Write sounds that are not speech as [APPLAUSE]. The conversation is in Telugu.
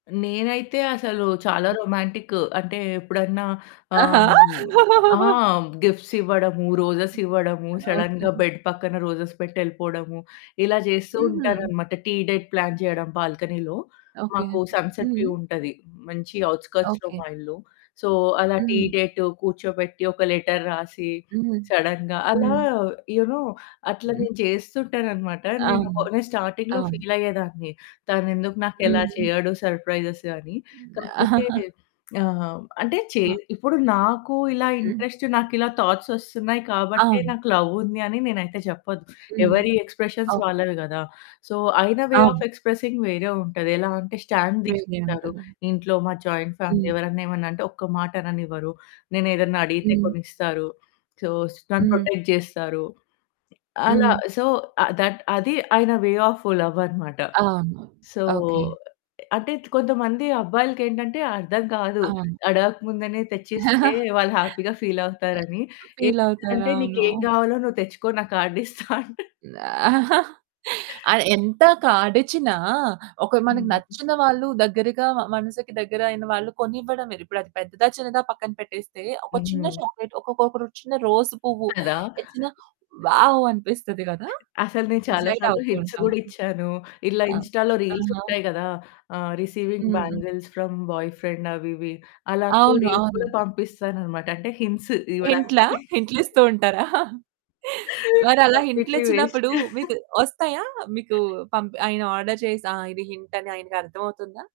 నేనైతే అసలు చాలా రొమాంటికు, అంటే ఎప్పుడన్నా ఆహా! ఆహ్, ఆ! [CHUCKLES] గిఫ్ట్స్ ఇవ్వడము, రోజెస్ ఇవ్వడము, ఓకె. సడెన్‌గా బెడ్ పక్కన రోజెస్ పెట్టి ఎళ్ళిపోవడము, ఇలా జేస్తూ హుహు. ఉంటాననమాట. టీ డేట్ ప్లాన్ చేయడం బాల్కనీలో, ఓకె. మాకు సన్‌సెట్ వ్యూ హ్మ్. ఉంటది. మంచి ఔట్‌స్కర్ట్స్‌లో ఓకె. మా ఇల్లు. సో అలా టీ హ్మ్. డేట్ కూర్చోబెట్టి, ఒక లెటర్ రాసి, హ్మ్. సడెన్‌గా అలా హ్మ్. యూ నో అట్లా హ్మ్. నేను చేస్తుంటాననమాట. నేను ఒక అవును. నేను స్టార్టింగ్‌లో అవును. ఫీల్ అయ్యేదాన్ని, తనెందుకు నాకు ఇలా హ్మ్. చేయడు, సర్‌ప్రైజెస్ అని. హ్మ్. కాకపోతే [CHUCKLES] ఆహ్, అంటే చే ఆ! ఇప్పుడు నాకు ఇలా హ్మ్. ఇంట్రెస్ట్, నాకిలా థాట్స్ వస్తున్నాయి కాబట్టే అవును. నాకు లవ్ ఉంది అని నేనైతే చెప్పద్దు. హ్మ్. ఎవరి ఎక్స్‌ప్రెషన్స్ ఓకె. వాళ్ళవి గదా! సో ఆయన వే అవును. ఆఫ్ ఎక్స్‌ప్రెసింగ్ వేరే ఉంటది. ఎలా అంటే స్టాండ్ వేరే తీసుకుంటారు. ఉంటది. ఇంట్లో మాది జాయింట్ ఫ్యామిలీ. హ్మ్. ఎవరైనా, ఏమన్నా అంటే ఒక్క మాట అననివ్వరు. నేనేదన్నా అడిగితే హ్మ్. కొనిస్తారు. సో స్ నన్ను హ్మ్. ప్రొటెక్ట్ జేస్తారు. అలా హ్మ్. సో, దట్ అది ఆయన వే ఆఫ్ లవ్ అనమాట. అవును. So, okay. అంటే కొంతమంది అబ్బాయిలకేంటంటే అర్థం కాదు. అవును. అడగక ముందనే తెచ్చిస్తే [CHUCKLES] వాళ్ళు హ్యాపీగా ఫీల్ అవుతారని. ఫీల్ అవుతారు. ఏంటిదంటే, అవును. "నీకేం గావాలో నువ్వు తెచ్చుకో నా కార్డ్ ఇస్తా." అంటారు. [LAUGHS] ఆ! ఎంత కాడిచిన ఒక మనకు హ్మ్. నచ్చిన వాళ్ళు దగ్గరగా మనసుకి దగ్గరయిన వాళ్ళు కొనివ్వడమే, ఇప్పుడది పెద్దదా, చిన్నదా పక్కన పెట్టేస్తే ఒక చిన్న హ్మ్. చాక్లేట్, ఒకొక ఒక రోజు చిన్న రోసు పువ్వు కదా! ఇచ్చినా వావ్! అనిపిస్తది కదా! అసలు నేను చాలా ఎక్సైట్ సార్లు అవుతూ హింట్స్ ఉంటాం. గూడా ఇచ్చాను. ఇలా ఆ! ఇన్‌స్టాలో రీల్స్ ఆహా! ఉంటాయి గదా! ఆహ్, రిసీవింగ్ హుహు. బ్యాంగిల్స్ ఫ్రమ్ బాయ్‌ఫ్రెండ్ అవి ఇవి, అలాంటివి అవును. రీల్స్ కూడా అవును. పంపిస్తాననమాట. అంటే హింట్స్ ఇవ్వడానికి. హింట్లా? [CHUCKLES] హింట్లిస్తూ ఉంటారా? మరి అలా కంప్లీట్‌లీ వేస్ట్. హింట్లిచ్చినప్పుడు [CHUCKLES] మీకు వస్తాయా మీకు పంప్ ఆయన ఆర్డర్ చేసి, ఆ! ఇది హింట్ అని ఆయనకి అర్థం అవుతుందా?